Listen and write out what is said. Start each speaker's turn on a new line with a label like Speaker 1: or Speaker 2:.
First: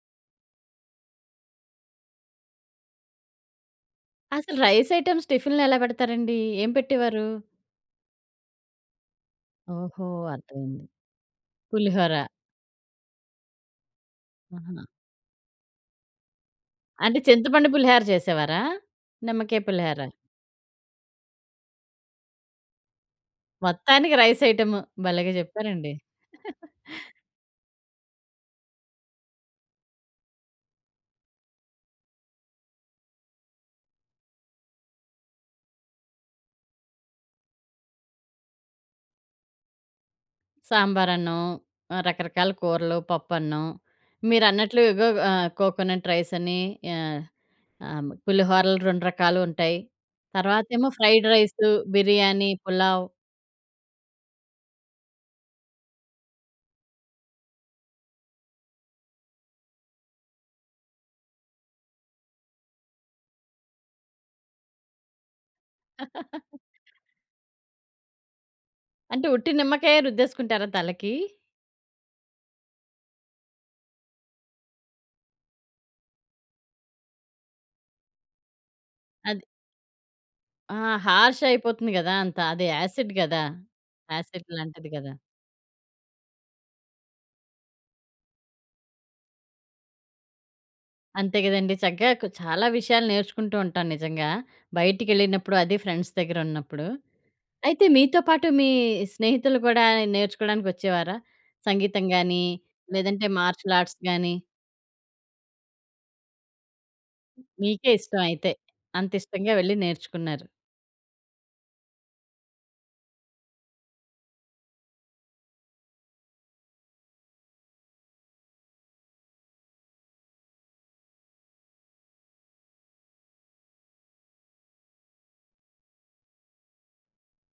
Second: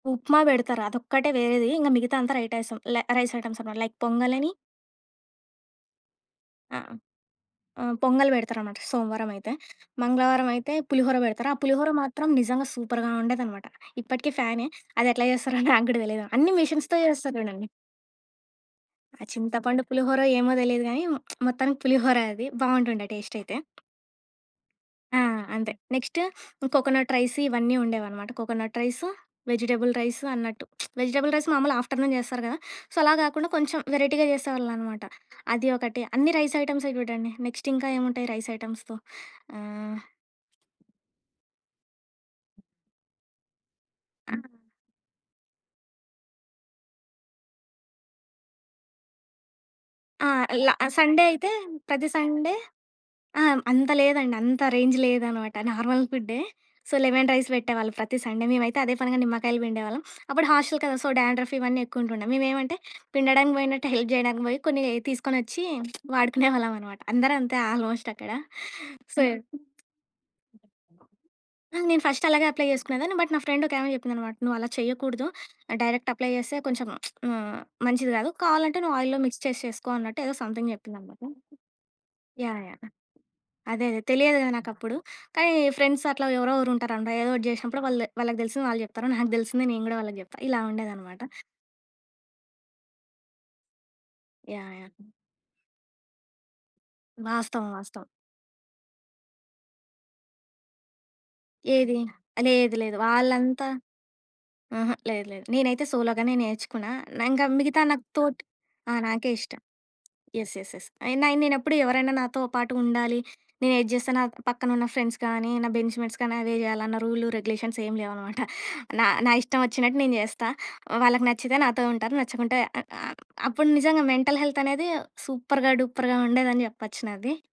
Speaker 1: ఉప్మా పెడతారు అదొక్కటే వేరేది ఇంక మిగతాదంతా రైటైసం ల రైస్ ఐటెమ్స్ అనమాట లైక్ పొంగ‌ల్ అని.
Speaker 2: అసలు రైస్ ఐటెమ్స్ టిఫిన్‌లో ఎలా పెడతారండి? ఏం
Speaker 1: అ! ఆ!
Speaker 2: పెట్టేవారు?
Speaker 1: ఆ! పొంగల్ పెడతారనమాట సోమవారం అయితే
Speaker 2: ఓహో!
Speaker 1: మంగళవారం అయితే
Speaker 2: అర్థమైంది.
Speaker 1: పులిహోర పెడతారు. ఆ పులిహోర
Speaker 2: పులిహోర.
Speaker 1: మాత్రం నిజంగా సూపర్‌గా ఉండేదనమాట. ఇప్పటికీ ఫ్యానే
Speaker 2: ఆహా!
Speaker 1: అది ఎట్లా చేస్తారో నాకు గూడా తెలీదు. అన్ని మిషన్స్‌తో
Speaker 2: అంటే
Speaker 1: జేస్తారు జూడండి.
Speaker 2: చింతపండు పులిహోర చేసేవారా?
Speaker 1: ఆ
Speaker 2: నిమ్మకాయ
Speaker 1: చింతపండు
Speaker 2: పులిహార.
Speaker 1: పులిహోర ఏమో తెలీదు గాని మొత్తానికి పులిహోర అది బావుంటుండే టేస్ట్ అయితే.
Speaker 2: మొత్తానికి రైస్ ఐటెమ్
Speaker 1: ఆ!
Speaker 2: భలేగా
Speaker 1: అంతే.
Speaker 2: చెప్పారండి.
Speaker 1: నెక్స్ట్ కోకోనట్ రైస్ ఇవన్నీ ఉండేవన్నమాట. కోకోనట్ రైస్, వెజిటబుల్ రైస్ అన్నట్టు వెజిటబుల్ రైస్ మామూలు ఆఫ్టర్నూన్ జేస్తారు గదా! సో అలా గాకుండా కొంచెం వెరైటీ‌గా చేసేవాళ్ళున్నమాట. అది ఒకటి అన్ని రైస్ ఐటెమ్సే చూడండి నెక్స్ట్ ఇంకా ఏమి ఉంటాయి రైస్ ఐటెమ్స్‌తో? ఆహ్.
Speaker 2: సాంబార్ అన్నం, రకరకాల కూరలు, పప్పన్నం. మీరన్నట్లు ఇగో ఆహ్, కోకోనట్ రైసని ఆహ్, ఆహ్, పులిహోరలు 2 రకాలు ఉంటాయి.
Speaker 1: ఆ! ల
Speaker 2: తర్వాతేమో
Speaker 1: సండే
Speaker 2: ఫ్రైడ్
Speaker 1: అయితే
Speaker 2: రైస్
Speaker 1: ప్రతి
Speaker 2: బిర్యానీ,
Speaker 1: సండే
Speaker 2: పులావ్.
Speaker 1: ఆ! అంత లేదండి. అంత రేంజ్ లేదనమాట నార్మల్ ఫు‌డ్డే. సో లెమన్ రైస్ పెట్టేవాళ్ళు ప్రతి సండే మేమైతే అదే పనిగా నిమ్మకాయలు పిండేవాళ్ళం అప్పుడు హాస్టల్ కదా! సో డాండ్రఫ్ ఇవన్నీ ఎక్కువుంటుండే. మేము ఏమంటే పిండడానికి పోయినట్టు హెల్ప్ చేయడానికి పోయి కొన్ని తీసుకొ‌నొచ్చి వాడుకునేవాళ్ళం అనమాట. అందరూ అంతే ఆల్మోస్ట్ అక్కడ. సో
Speaker 2: అంటే ఉట్టి నిమ్మకాయే రుద్దేసుకుంటారా తలకి?
Speaker 1: ఆ! నేను ఫస్ట్ అలాగే అప్లై చేసుకునేదాన్ని బట్ నా ఫ్రెండ్ ఒకామె చెప్పింది అన్నమాట. నువ్వు అలా చేయకూడదు డైరెక్ట్ అప్లై చేస్తే కొంచెం హ్మ్, మంచిది కాదు. కావాలంటే నువ్వు ఆయిల్‌లో మిక్స్
Speaker 2: అది.
Speaker 1: చేసి చేసుకో అన్నట్టు ఏదో సంథింగ్
Speaker 2: ఆ!
Speaker 1: చెప్పిందన్నమాట.
Speaker 2: హార్ష్ అయిపోతుంది గదా! అంత
Speaker 1: యాహ్!
Speaker 2: అది
Speaker 1: యాహ్!
Speaker 2: యాసిడ్ గదా!
Speaker 1: అదే అదే తెలియదు‌
Speaker 2: యాసిడ్
Speaker 1: గదా
Speaker 2: లాంటిది
Speaker 1: నాకప్పుడు.
Speaker 2: గదా!
Speaker 1: కానీ ఫ్రెండ్స్ అట్లా ఎవరో ఒగరు ఉంటారంట ఏదో ఒకటి చేసినప్పుడు వాళ్ళది వాళ్ళకి తెలిసింది వాళ్ళు చెప్తారు నాకు తెలిసింది నేను కూడా వాళ్ళకి చెప్తా ఇలా ఉండేదనమాట.
Speaker 2: అంతే గదండీ. చక్కగా క్ చాలా విషయాలు నేర్చుకుంటూ ఉంటాను నిజంగా
Speaker 1: యాహ్! యాహ్!
Speaker 2: బయటికేళ్ళినప్పుడు అది ఫ్రెండ్స్ దగ్గర ఉన్నప్పుడు.
Speaker 1: వాస్తవం.
Speaker 2: అయితే
Speaker 1: వాస్తవం.
Speaker 2: మీతో పాటు మీ స్నేహితులు కూడా నేర్చుకోవడానికి వచ్చేవారా?
Speaker 1: ఏది?
Speaker 2: సంగీతం గాని,
Speaker 1: లేదు. లేదు.
Speaker 2: లేదంటే
Speaker 1: వాళ్ళంతా
Speaker 2: మార్షిల్ ఆర్ట్స్ గాని.
Speaker 1: ఆహా! లేదు లేదు. నేనైతే సోలోగానే నేర్చుకున్నా. ఇంగా మిగతా
Speaker 2: మీకే
Speaker 1: నా
Speaker 2: ఇష్టం
Speaker 1: తోట్
Speaker 2: అయితే.
Speaker 1: ఆహ్,
Speaker 2: అంత
Speaker 1: నాకే
Speaker 2: ఇష్టంగా
Speaker 1: ఇష్టం.
Speaker 2: వెళ్ళి నేర్చుకున్నారు.
Speaker 1: యెస్. యెస్. యెస్. అయిన నే‌నేప్పుడు ఎవరైనా నాతో పాటు ఉండాలి. నేను ఏది చేస్తే నా పక్కన ఉన్న ఫ్రెండ్స్ గానీ నా బెంచ్‌మేట్స్ కానీ అవే జేయాలన్న రూల్ రెగ్యులేషన్స్ ఏం లేవనమాట. నా, నా ఇష్టం వచ్చినట్టు నేను చేస్తా. వాళ్ళకి నచ్చితే నాతో ఉంటారు. నచ్చకుంటే అప్పుడు నిజంగా మెంటల్ హెల్త్ అనేది సూపర్‌గా డూపర్‌గా ఉండేదని జెప్పొచ్చు నాది.